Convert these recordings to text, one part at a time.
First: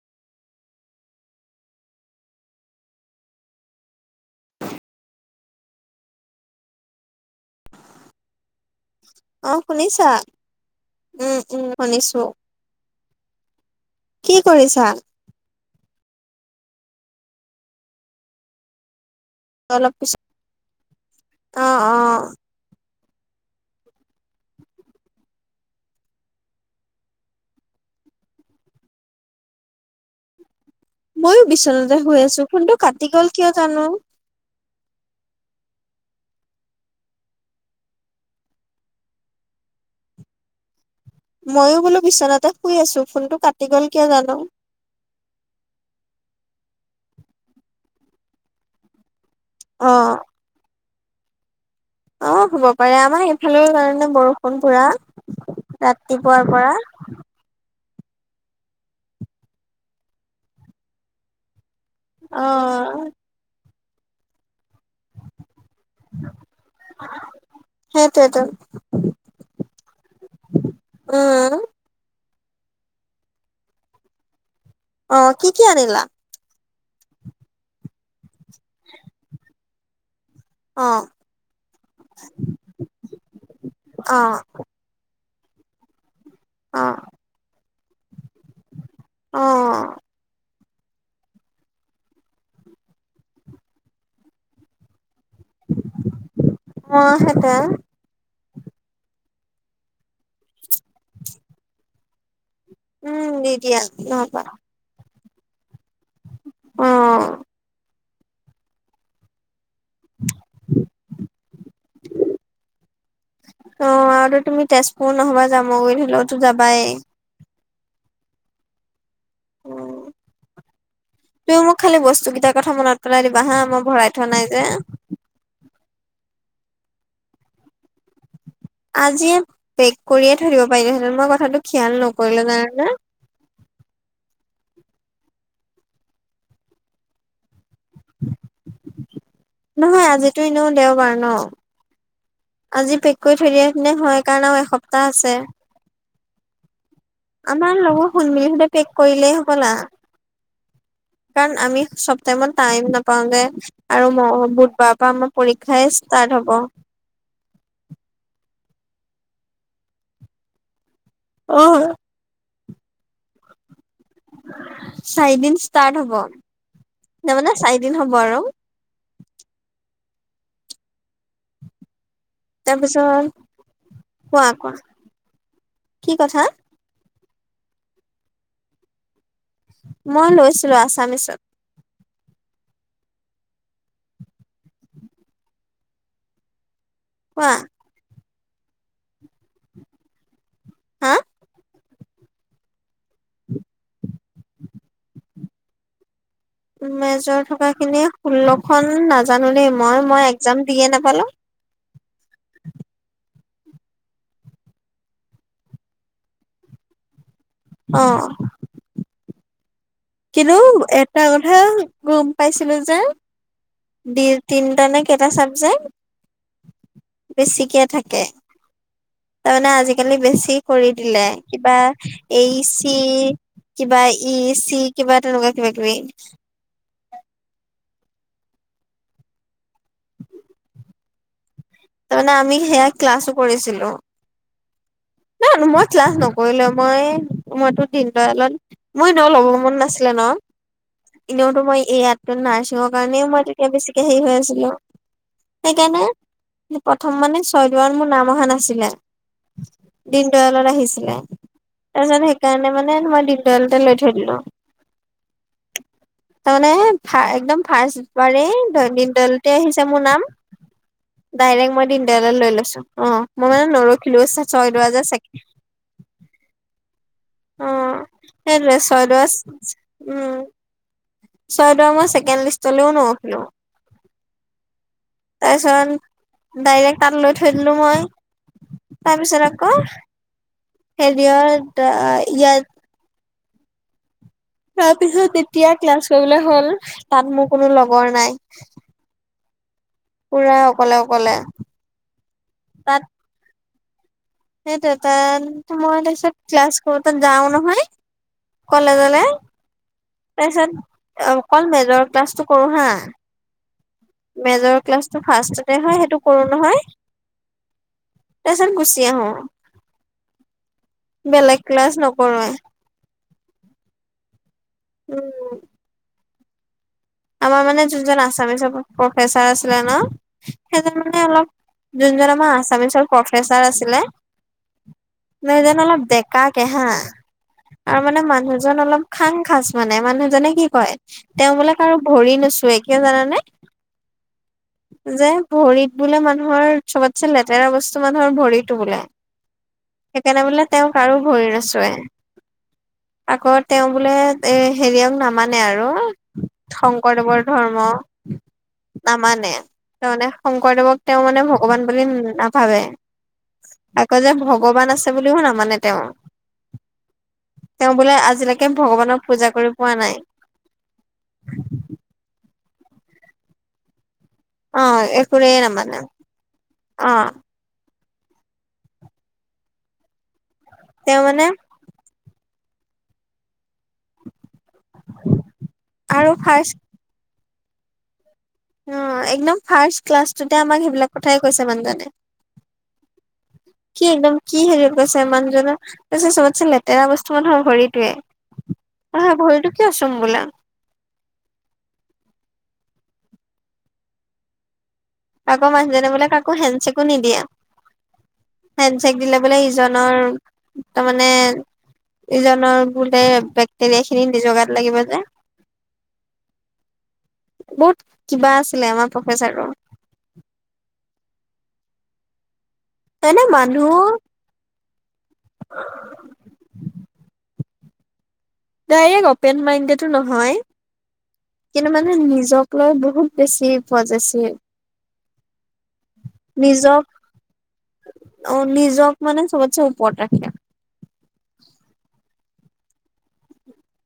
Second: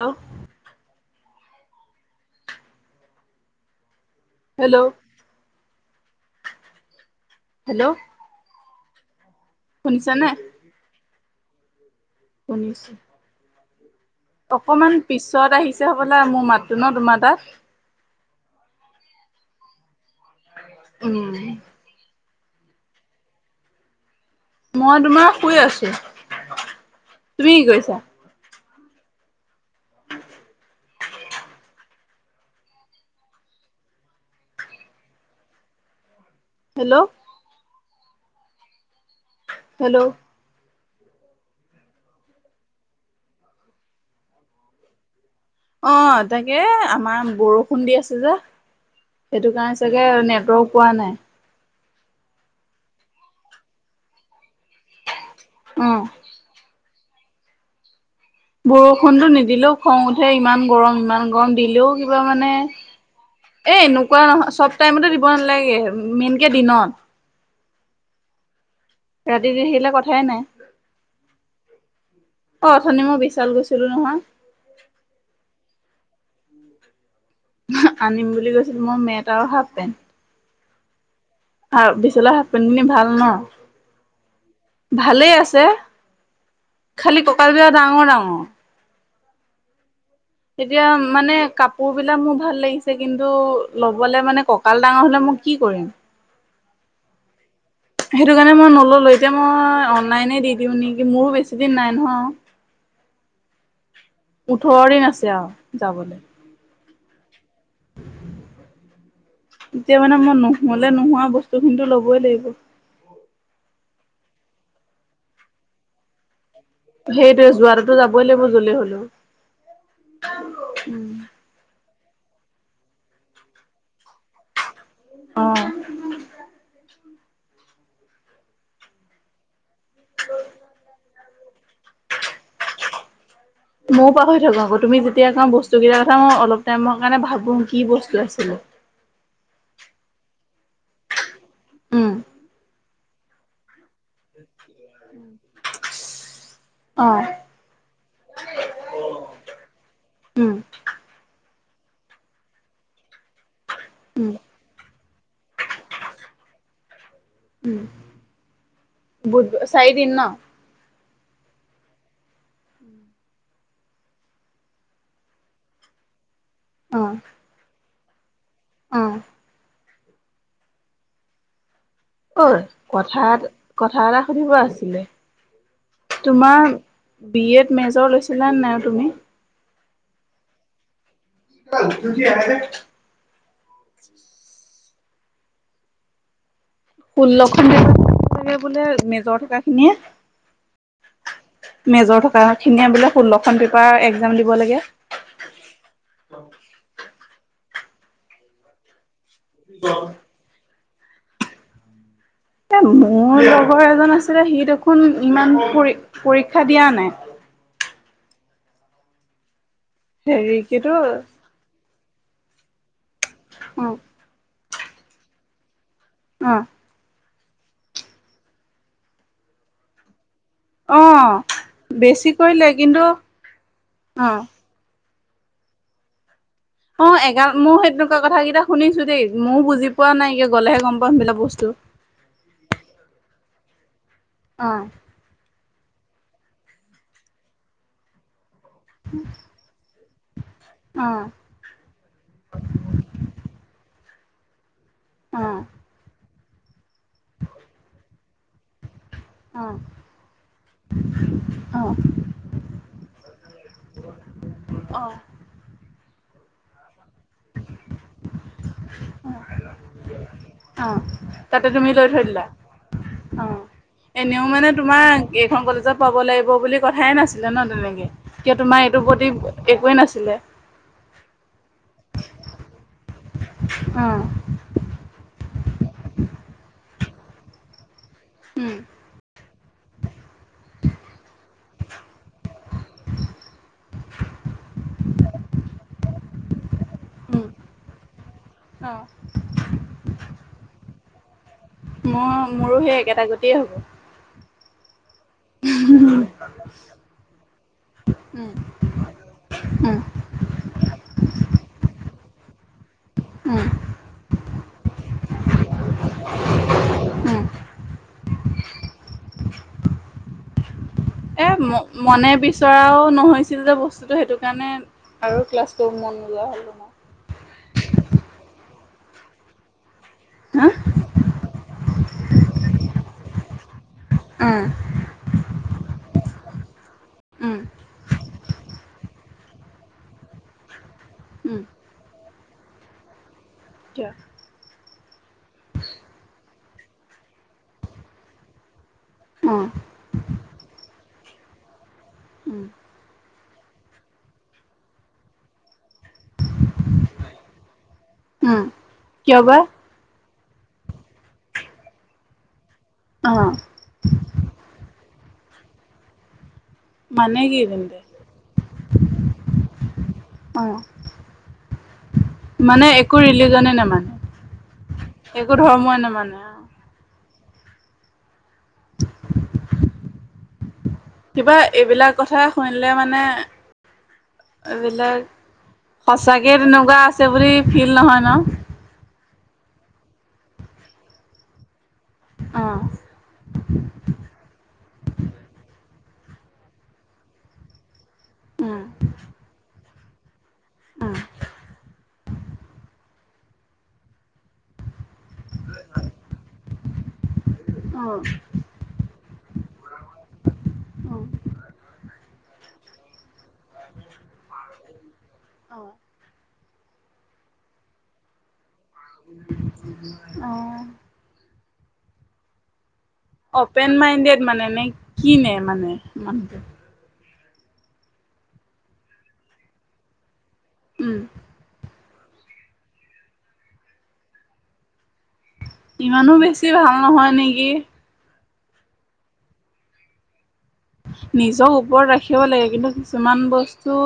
Hello, hello, hello, অ', শুনিছা? শুনিছানে? উম, উম, শুনিছো। শুনিছো। কি কৰিছা অকমান পিছত আহিছে হবলা মোৰ মাততো ন তোমাৰ তাত অলপ পিছত উম। অ, অ, মই তোমাৰ শুই আছো। তুমি কি কৰিছা? ময়ো বিচনাতে শুই আছো। ফোনটো কাটি গ'ল কিয় জানো। হেল্ল', হেল্ল', মইো বোলো বিচনাতে শুই আছো। ফোনটো কাটি গ'ল কিয় জানো? অ', তাকে আমাৰ বৰষুণ দি আছে যে, সেইটো কাৰণে অ চাগে আৰু নেটৱৰ্ক পোৱা নাই। অ', হব পাৰে। আমাৰ সেইফালেও কাৰণে বৰষুণ পুৰা উম। ৰাতিপুৱাৰ পৰা বৰষুণতটো নিদিলেও খং উঠে ইমান গৰম ইমান গৰম দিলেও কিবা অ মানে এ', এনেকুৱা নহয়। চব টাইমতে দিব নালাগে। মেইনকে দিনত সেইটো এই টো ৰাতি ৰাতি আহিলে কথাই নাই। উম অ', অথনি মই বিশাল গৈছিলো নহয়। অ', কি কি আনিলা? আনিম বুলি গৈছিলো। মই মেট আৰু হাফ পেণ্ট। অ', হ বিশালল হাফ পেন্টনী ভাল ন, অ ভালেই আছে। অ খালি ককাল বিলাক ডাঙৰ ডাঙৰ। অ', এতিয়া মানে কাপোৰ বিলাক মোৰ ভাল লাগিছে। কিন্তু লবলে মানে কঁকাল ডাঙৰ হলে মোৰ কি কৰিম? অ সেইটোৱে সেইটো কাৰণে মই নল'লো এতিয়া মই অনলাইনে দি দিওঁ নেকি মোৰো বেছি দিন নাই নহয়। উম', দিয়া নহবা ওঠৰ দিন আছে। আৰু যাবলৈ অ'। এতিয়া মানে মই নোহ'লে নোহোৱা বস্তুখিনিতো লবই লাগিব। অ' আৰু তুমি তেজপুৰ নহবা জামুগুৰিত হ'লেওতো যাবাই। সেইটোয়ে যোৱাটোতো যাবই লাগিব যলে হ'লেও। উম, তুমি মোক খালি বস্তু কেইটাৰ কথা মনত পেলাই দিবা হা, মই ভৰাই থোৱা নাই যে। অ'। আজিয়ে পেক কৰিয়ে থৈ দিব পাৰিলোহেঁতেন, মই কথাটো খিয়াল নকৰিলোঁ জানানে। ময়ো পাহৰি থাকোঁ আকৌ, তুমি যেতিয়া কওঁ বস্তু কেইটাৰ কথা মই অলপ টাইমৰ কাৰণে ভাবোঁ কি বস্তু আছিলে। নহয়, আজিতো এনেও দেওবাৰ ন'। উম। আজি পেক কৰি থৈ দিয়া হেতেনে হয় কাৰণে এসপ্তাহ আছে। অ'। আমাৰ লগৰ খোনমিলিহঁতে পেক কৰিলেই হবলা। উম কাৰণ আমি চব টাইমত টাইম নাপাওঁ যে। আৰু ম উম বুধবাৰৰ পৰা আমাৰ পৰীক্ষাই ষ্টাৰ্ট হ'ব। হুম, বুধ, চাৰিদিন ন'? অ'। চাৰিদিন ষ্টাৰ্ট হ'ব, অ তাৰমানে চাৰি দিন হ'ব আৰু। অ'। ঐ তাৰপিছত হঠাৎ কথা এটা কোৱা সুধিব কোৱা আছিলে, কি কথা তোমাৰ বি এত মেজৰ লৈছিলা নে নাই তুমি? মই লৈছিলোঁ, আছামিছত। [unintelligible] কোৱা ষোল্লখন [unintelligible] বোলে মেজৰ থকাখিনিয়ে? হা মেজৰ থকাখিনিয়ে বোলে ষোল্লখন পেপাৰ এক্সাম দিব লাগে। মেজৰ থকাখিনি ষোল্লখনন নাজানো দেই, মই লাগে। মই এক্সাম দিয়ে নাপালোঁ। এ, মোৰ লগৰ এজন আছিলে সি দেখোন ইমান পৰি-পৰীক্ষা দিয়া নাই। অ'। হেৰি কিন্তু কিটো এটা কথা গম পাইছিলোঁ যে অ'। ডিউ তিনটা নে কেইটা চাবজেক্ট অ'। বেছিকে থাকে। তাৰমানানে আজিকালি বেছি কৰি অ দিলে, কিবা বেছি এ ই কৰিলে চি, কিন্তু কিবা অ ই এ চি কিবা তেনেকুৱা কিবা কিবি। অ' এগাল মোৰ সেই তেনেকুৱা কথাকেইটা শুনিছোঁ দেই, ময়ো বুজি পোৱা নাইে, গ'লেহে গম পাওঁ সেইবিলাক বস্তু। তাৰমানে আমি সেয়া ক্লাছো কৰিছিলোঁ। অ'। অ' মই ক্লাছ নকৰিলেও মই, মইতো দিনদয়ালত মই ন' ল'বৰ মন নাছিলে ন' অ এনেও ত' মই এইয়াত নাৰ্ছিঙৰ কাৰণেও মই তেতিয়া বেছিকে হেৰি হৈ আছিলোঁ অ সেইকাৰণে প্ৰথম মানে ছয়দোৱাৰ মোৰ নাম অহা নাছিলে। অ'। দিননদয়ালত আহিছিলে অ তাৰপিছত সেইকাৰণে মানে তোমাৰ দিনদয়ালতে লৈ থৈ দিলোঁ। অ তাৰমানে ফা একদম ফাৰ্ষ্ট মাৰি দৈনিক দলতে আহিছে মোৰ নাম। অঁ। ডাইৰেক্ট মই দিনদয়ালত লৈ লৈছো, অঁ অ মই মানে নৰখিলো এনেও চা মানে তোমাৰ এইখন কলেজত পাব লাগিব বুলি কথাই নাছিলে ন অ তেনেকে। কিয় সেইটোৱে তোমাৰ এইটোৰ ছয়দোৱা প্ৰতি একোৱেই নাছিলে। ছয়দৰা মই ছেকেণ্ড লিষ্টলেও নৰখিলো। উম। তাৰপিছত ডাইৰেক্ট তাত লৈ থৈ দিলো মই। উম। তাৰপিছত আক হেৰি এটা ইয়াত [inaudible] তাৰপিছত তেতিয়া ক্লাছ কৰিবলে হ'ল, তাত উম মোৰ কোনো লগৰ নাই। অঁ। পোৰা অকলে অকলে। মই মোৰো সেই একেটা গতিয়ে হ'ব। সেইটোৱে তাত মই তাৰপিছত ক্লাছ কৰোতে যাওঁ নহয় উম কলেজলে উম তাৰপিছত অকল মেজৰ ক্লাছটো কৰো হা উম মেজৰ ক্লাছটো ফাৰ্ষ্টতে হয় সেইটো কৰো নহয় উম তাৰপিছত গুচি আহোঁ। এ ম ক্লাছ মনে নকৰোৱে বিচৰাও নহৈছিল যে বস্তুটো সেইটো কাৰণে আৰু উম ক্লাছ কৰিব মন নোযোৱা হল তোমাৰ। আমাৰ মানে যোনজন আছামিচৰ প্ৰফেচাৰ আছিলে ন, হা সেইজন মানে অলপ যোনজন আমাৰ আছামিচৰ প্ৰফেচাৰ আছিলে উম। এজন অলপ ডেকাকে হা উম আৰু মানে মানুহজন অলপ খাং খাচ মানে মানুহজনে কি কয় তেওঁ, উম বোলে কাৰো ভৰি নোচোৱে, কিয় জানানে? কিয়? যে ভৰিত বোলে মানুহৰ চবতছে লেতেৰা বস্তু মানুহৰ ভৰিতো বোলে। অঁ। সেইকাৰেণে বোলে তেওঁ কাৰো ভৰি নোচোৱে। উম। আকৌ তেওঁ বোলে এ হেৰিয়ক নামানে আৰু শংকৰদেৱৰ ধৰ্ম উম কিয় নামানে। বা তেওঁ মানে শংকৰদেৱক তেওঁ মানে ভগৱান বুলি নাভাবে। অঁ আকৌ যে ভগৱান আছে বুলিও নামানে তেওঁ। মানে কি তেওঁ তেন্তে বোলে আজিলেকে ভগৱানক পূজা কৰি পোৱা নাই। অঁ। মানে একো ৰিলিজনে নেমানে? অ একোৱেই নামানে অঁ। [inaudible] তেওঁ মানে কিবা এইবিলাক কথা শুনিলে মানে এইবিলাক আৰু সঁচাকে ফাৰ্ষ্ট তেনেকুৱা আছে বুলি ফিল নহয় ন? অ একদম ফাৰ্ষ্ট ক্লাছটোতে আমাক সেইবিলাক কথাই কৈছে মানুহজনে। অ', [inaudible] কি একদম কি সেৰিত কৈছে, মানুহজন। তাৰপিছত, চবতছে লেতেৰা বস্তু মানুহৰ ভৰিটোৱে। আঁ ভৰিটো কিয় চোম বোলে। অ'! [unintelligible] আকৌ, মানুহজনে বোলে, কাকো হেণ্ডচেকো নিদিয়ে। অ'! হেণ্ডচেক দিলে বোলে ইজনৰ, অ', তাৰমানে ইজনৰ, বোলে, বেক্টেৰিয়া খিনি নিজৰ গাত লাগিব যে। অ', বহুত কিবা আছিলে, আমাৰ প্ৰফেচাৰটো। অ'! মানে অপেন মানুহ মাইণ্ডেড মানে, নে কিনে মানে, মানুহটো? ডাইৰেক্ট অপেন মাইণ্ডডেটো নহয়। উম। কিন্তু মানে, নিজক লৈ, বহুত বেছি পজেচিভ। ইমানো বেছি, ভাল নিজক নহয় নেকি। অ'! নিজক মানে, চবতছে ওপৰত ৰাখে। নিজক ওপৰত ৰাখিব লাগে। কিন্তু, কিছুমান বস্তু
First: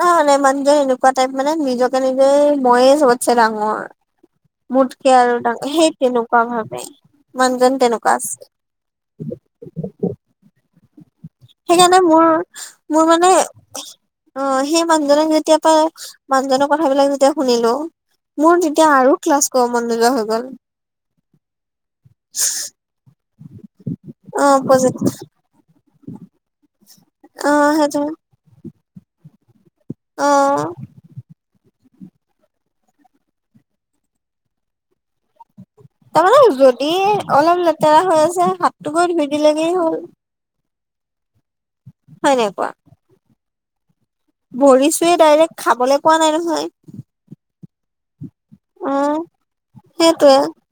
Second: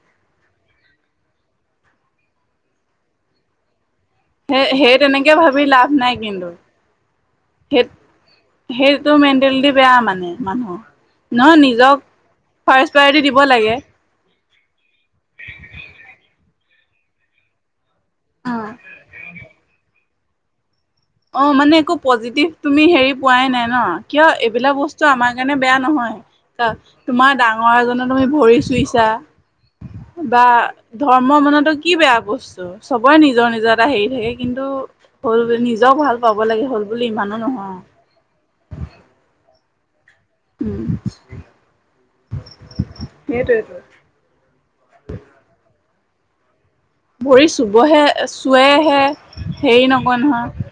নহয় মানে, মানুহ জন এনেকুৱা টাইপ মানে, নিজকে নিজে, মইয়ে চবতছে ডাঙৰ। সেই সেই মোতকে তেনেকে আৰু ডাঙ, ভাবি লাভ সেই নাই তেনেকুৱা কিন্তু। ভাবে, মানুজন সেই তেনেকুৱা আছিল। সেইটো মেণ্টেলিটি বেয়া মানে, মানুহৰ। নহয়, নিজক, সেইকাৰণে মোৰ ফাৰ্ষ্ট মোৰ প্ৰায়ৰিটি মানে দিব লাগে। অ'! সেই মানুহজনক যেতিয়া পৰা, মানুহজনৰ কথাবিলাক যেতিয়া, শুনিলোঁ! মোৰ অ'। তেতিয়া আৰু ক্লাছ কৰিব মন নোযোৱা হৈ গ'ল। অ'! মানে, একো পজিটিভ তুমি সেৰি পোৱাই নাই, ন'। কিয়, অ এইবিলাক পজিত বস্তু আমাৰ কাৰণে বেয়া নহয়। অ'! তোমাৰ অ ডাঙৰ সেইটো এজন তুমি, ভৰি চুইছা। অ বা ধৰ্ম মানেতো কি বেয়া বস্তু! চবৰে, নিজৰ-নিজৰ এটা সেৰি থাকে। কিন্তু, হ'ল বুলি নিজক ভাল পাব তাৰমানে, লাগে হ'ল যদি ইমানো অলপ নহয় লেতেৰা হৈ আছে, হাতটো গৈ, ধুই দিলেগেই হ'ল। [unintelligible] হয় নে কোৱা? সেইটোৱেতো। ভৰি চুইয়ে ডাইৰেক্ট, খাবলৈ কোৱা নাই, নহয়। ভৰি চুবহে, অ চুৱেহে, সেৰি নকয়, সেইটোৱে নহয়।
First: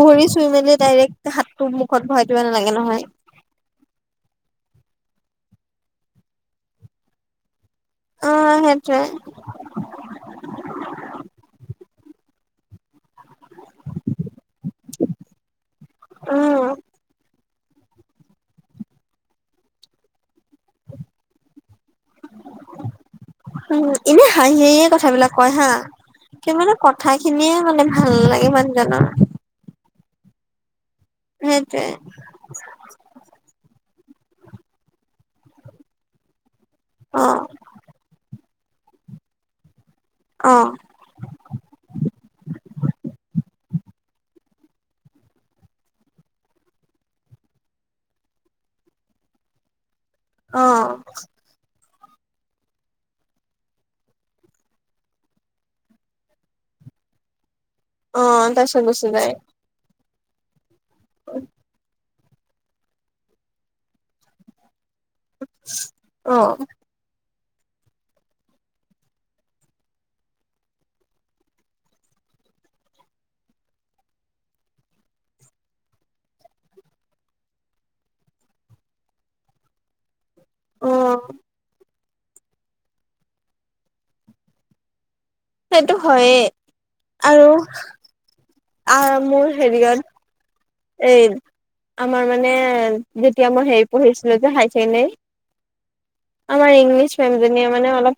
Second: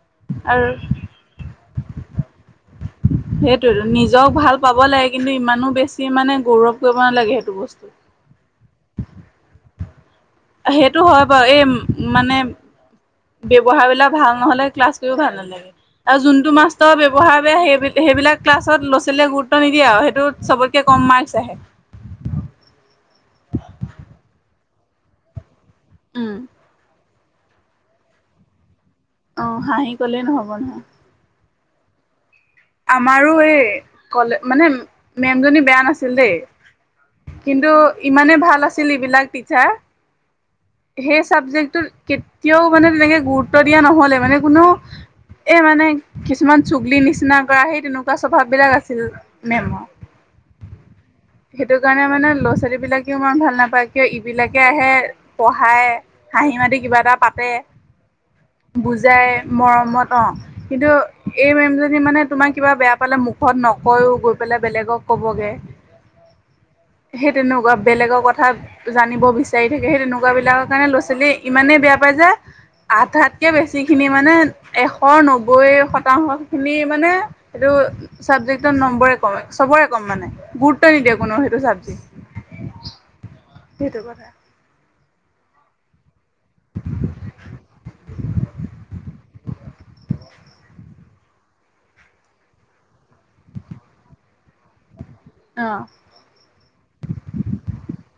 ভৰি আৰু চুই-মেলি ডাইৰেক্ট, হাতটো মুখত ভৰাই দিব নালাগে, নহয়। সেইটোৱেটো, নিজক ভাল পাব লাগে, কিন্তু ইমানো বেছি মানে, গৌৰৱ কৰিব নালাগে, সেইটো বস্তু। অ'! সেইটোৱে। সেইটো হয় বাৰু। এই, মানে ব্যৱহাৰ বিলাক ভাল নহ'লে, ক্লাছ কৰিও ভাল নালাগে। আৰু যোনটো উম মাষ্টৰ ব্যৱহাৰ [unintelligible] সেই, সেইবিলাক ক্লাছত ল'ৰা-ছোৱালীয়ে গুৰুত্ব নিদিয়ে আৰু। সেইটোত, চবতকে কম মাৰ্ক্স আহে। উম, এনে, হাঁহি-হাঁহিয়ে কথাবিলাক কয় হা! উম, কি মানে, ক কথা খিনিয়ে মানে, ভাল লাগে মানুহজনৰ! অ'! হাঁহি ক'লে ন'হব নহয়। সেইটোৱে। আমাৰো এই, ক'লে, মানে, মে'মজনী বেয়া নাছিল, দেই। অ কিন্তু, ইমানেই ভাল আছিল, এইবিলাক টিচাৰ। অ' সেই চাবজেক্টটোত কেতিয়াও মানে তেনেকে গুৰুত্ব দিয়া ন'হলে মানে কোনো এই মানে কিছুমান চুগলি নিচিনা কৰা সি তেনেকুৱা স্বভাৱ বিলাক আছিল মে'ম। অ'। সেইটো কাৰণে মানে ল'ৰা ছোৱালী বিলাকেও ইমান ভাল নাপায় কিয় ইবিলাকে আহে পঢ়ায় হাঁহি মাতি কিবা এটা পাতে অ তাৰপিছত গুচি বুজাই যায় মৰমত। অ', কিন্তু এই মেম জনী মানে তোমাক কিবা বেয়া পালে মুখত নকয়েও গৈ পেলাই বেলেগক ক'বগে অ সেই তেনেকুৱা বেলেগৰ কথা জানিব বিচাৰি থাকে, সেই তেনেকুৱা বিলাকৰ কাৰণে ল'ৰা ছোৱালী ইমানেই বেয়া পায় যে আধাতকে বেছি খিনি মানে এশ নব্বৈ শতাংশ খিনি মানে সেইটো চাবজেক্টৰ নম্বৰে ক'ম চবৰে কম মানে অ গুৰুত্ব নিদিয়ে কোনো সেইটো চাবজেক্ট। সেইটো কথা। সেইটো হয়ে আৰু উ [unintelligible] আ মোৰ হেৰি কাৰত [unintelligible] এই আমাৰ মানে যেতিয়া মই হেৰি পঢ়িছিলোঁ যে হাই ছেকেণ্ডৰী অ'। আমাৰ ইংলিছ মে'মজনীয়ে মানে অলপ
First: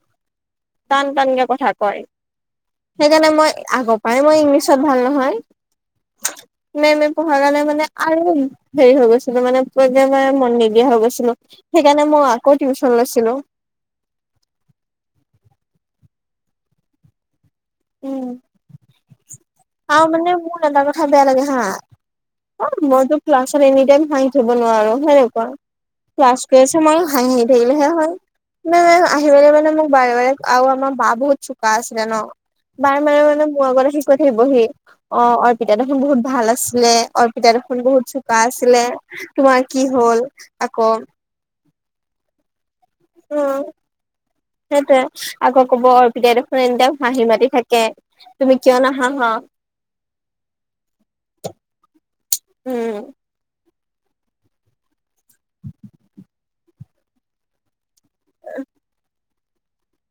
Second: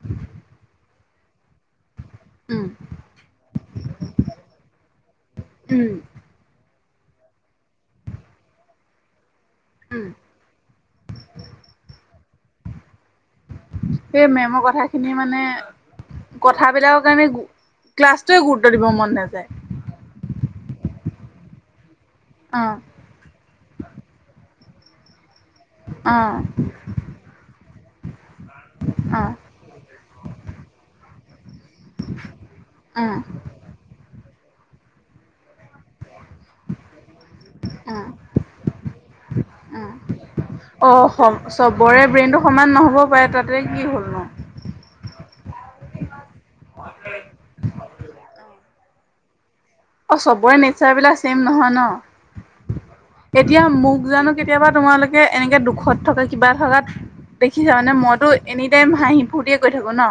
টান টানকে কথা কয়। উম, সেইকাৰণে মই আগৰ পৰাই মই ইংলিছত ভাল নহয় উম, মেম পঢ়াৰ কাৰণে মানে আৰু হেৰি হৈ গৈছে। মানে উম, মে মন নিদিয়া হৈ গৈছিলোঁ, সেইকাৰণে মই আকৌ টিউশচন লৈছিলোঁ। সেই মে'মৰ কথা খিনি মানে কথাবিলাকৰ কাৰণে ক্লাছটোৱে গুৰুত্ব দিব মন নাযায়। আৰু মানে মোৰ এটা কথা বেয়া লাগে হা অ', মইতো ক্লাছত এনি টাইম শুনি থাকিব নোৱাৰো সেনেকুৱা। অ', ক্লাছ কৰি আছে মই হাঁহি থাকিলেহে হয়। মানে অ', আহিপেলে মানে মোক বাৰে, বাৰে আ আমাৰ বা বহুত চোকা আছিলে ন। বাৰ, বাৰ উম, মানে মোৰ আগততে শিকৈ থাকিব হি অ অৰ পিতা দেখি বহুত ভাল আছে। আছিলে অৰ্পিতা দেখোন উম, বহুত চোকা আছিলে তোমাৰ কি উম, হ'ল আকৌ অ', চবৰে ব্ৰেইনটো সমান নহ'ব পাৰে উম তাতে কি হ'ল। নো সেইটোৱে আকৌ ক'ব অৰ্পিতাই দেখোন এনে দে হাঁহি মাতি থাকে তুমি কিয় নাহাহা। অ', চবৰে নেচাৰ বিলাক ছেম নহয় ন উম এতিয়া মোক জানোঁ কেতিয়াবা তোমালোকে এনেকে দুখত থকা কিবা থকাত দেখিছা মানে মইতো এনি টাইম হাঁহি ফূৰ্তিয়ে কৰি থাকো ন,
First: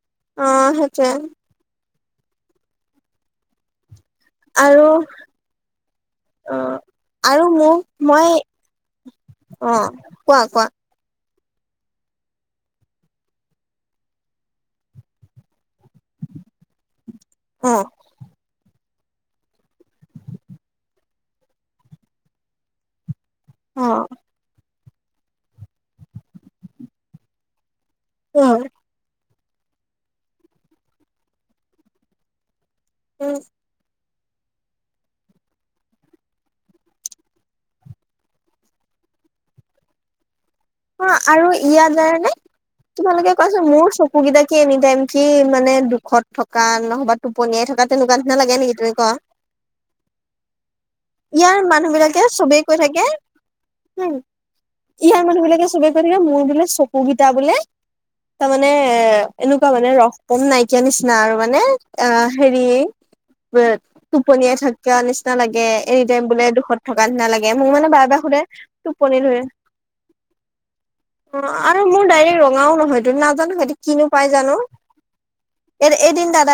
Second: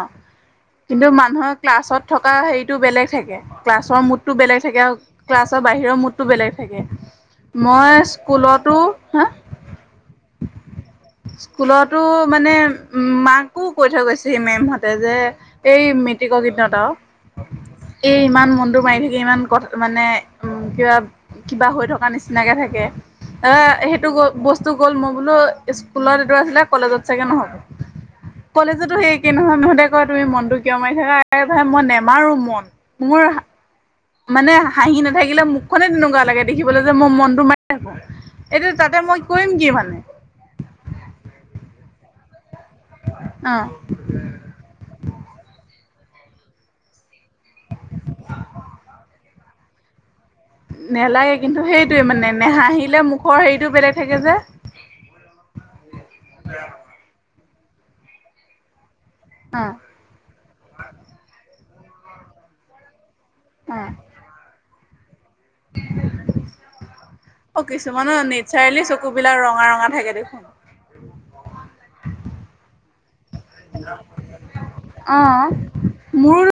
অ কিন্তু সেইটোৱে মানুহক ক্লাছত থকা হেৰিতটো বেলেগ থাকে ক্লাছৰ মুডটো বেলেগ থাকে আৰু ক্লাছৰ বাহিৰৰ মুডটো বেলেগ অ থাকে। আৰু মোক মই স্কুলতো হা অ কোৱা কোৱা স্কুলতো মানে মাকো কৈ থৈ গৈছেহি মেমহতে যে এই মেট্ৰিকৰ কেইদিনত আৰু অ এই ইমান মনটো মাৰি থাকি ইমান ক মানে উ কিবা, কিবা হৈ থকা নিচিনাকে থাকে। অ', সেইটো বস্তু গ'ল মই বোলো স্কুলত এ আছিলে কলেজত চাগে নহ'ব উম কলেজতো সেই কি নহয় নহঁতে কয় তুমি মনতটো কিয় মাৰি থাকা ভাই মই নেমাৰো মন মোৰ উম মানে হাঁহি নাথাকিলে মুখনে তেনেকুৱা লাগে দেখিবলৈ যে মই মনতটো মাৰি থাকো। এইটো তাতে মই কৰিম কি মানে অ আৰু ইয়াত যায় নে তোমালোকে কোৱা অ চোন মোৰ চ কুকেইটা কি এনি টাইম কি মানে দুখত থকা নহবা টোপনিয়াই থকা তেনেকুৱা দিনা লাগে নেকি তুমি কোৱা? নেলাগে ইয়াৰ কিন্তু, মানুহ সেইটোয়ে বিলাকে মানে চবেই কৈ থাকে নেহাহিলে মুখৰ হেৰিটো বেলেগ থাকে যে। ইয়াৰ মানুহ বিলাকে চবে কৈ থাকে মোৰ বোলে চকুকেইটা বোলে তাৰমানে অ এনেকুৱা মানে ৰস কম নাইকিয়া নিচিনা আৰু মানে অ হেৰি বে অ টোপনিয়াই থ কা নিচিনা লাগে এনি টাইম বোলে দুখত থকা নিচিনা লাগে অ মোক মানে বাৰে কিছুমানৰ বাৰে সুধে নেচাৰেলি টোপনি চকুবিলাক ধৰি ৰঙা ৰঙা থাকে দেখোন। অঁ আৰু মোৰ ডাইৰেক্ট ৰঙাও নহয় তুমি নাজানো সিহঁতি কিনো পাই জানো। অঁ। এ এদিন দাদাই